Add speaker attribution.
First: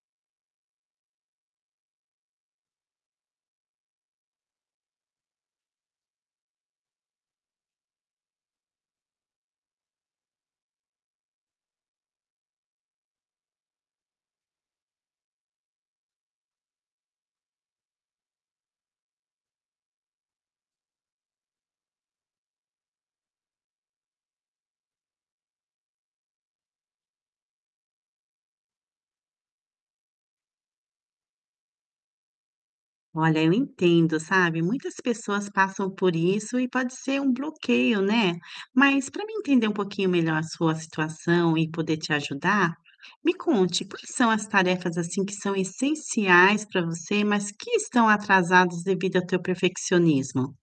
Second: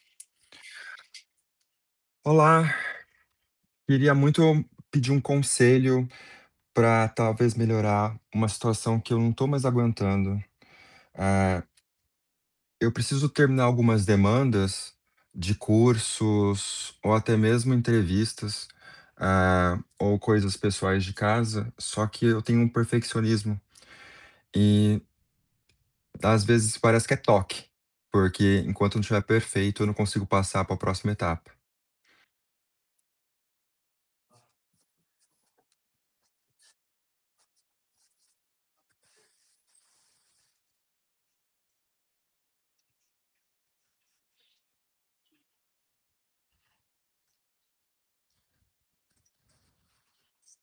Speaker 1: Olá. Queria muito pedir um conselho pra talvez melhorar uma situação que eu não estou mais aguentando. Eh, eu preciso terminar algumas demandas de cursos, ou até mesmo entrevistas, eh, ou coisas pessoais de casa, só que eu tenho um perfeccionismo. E às vezes, parece que é toque, porque enquanto não estiver perfeito eu não consigo passar para próxima etapa.
Speaker 2: Olha, eu entendo, sabe, muitas pessoas passam por isso e pode ser um bloqueio, né. Mas, pra mim entender um pouquinho melhor a sua situação e poder te ajudar, me conte, o que são as tarefas, assim, que são essenciais para você, mas que estão atrasadas devido ao teu perfeccionismo?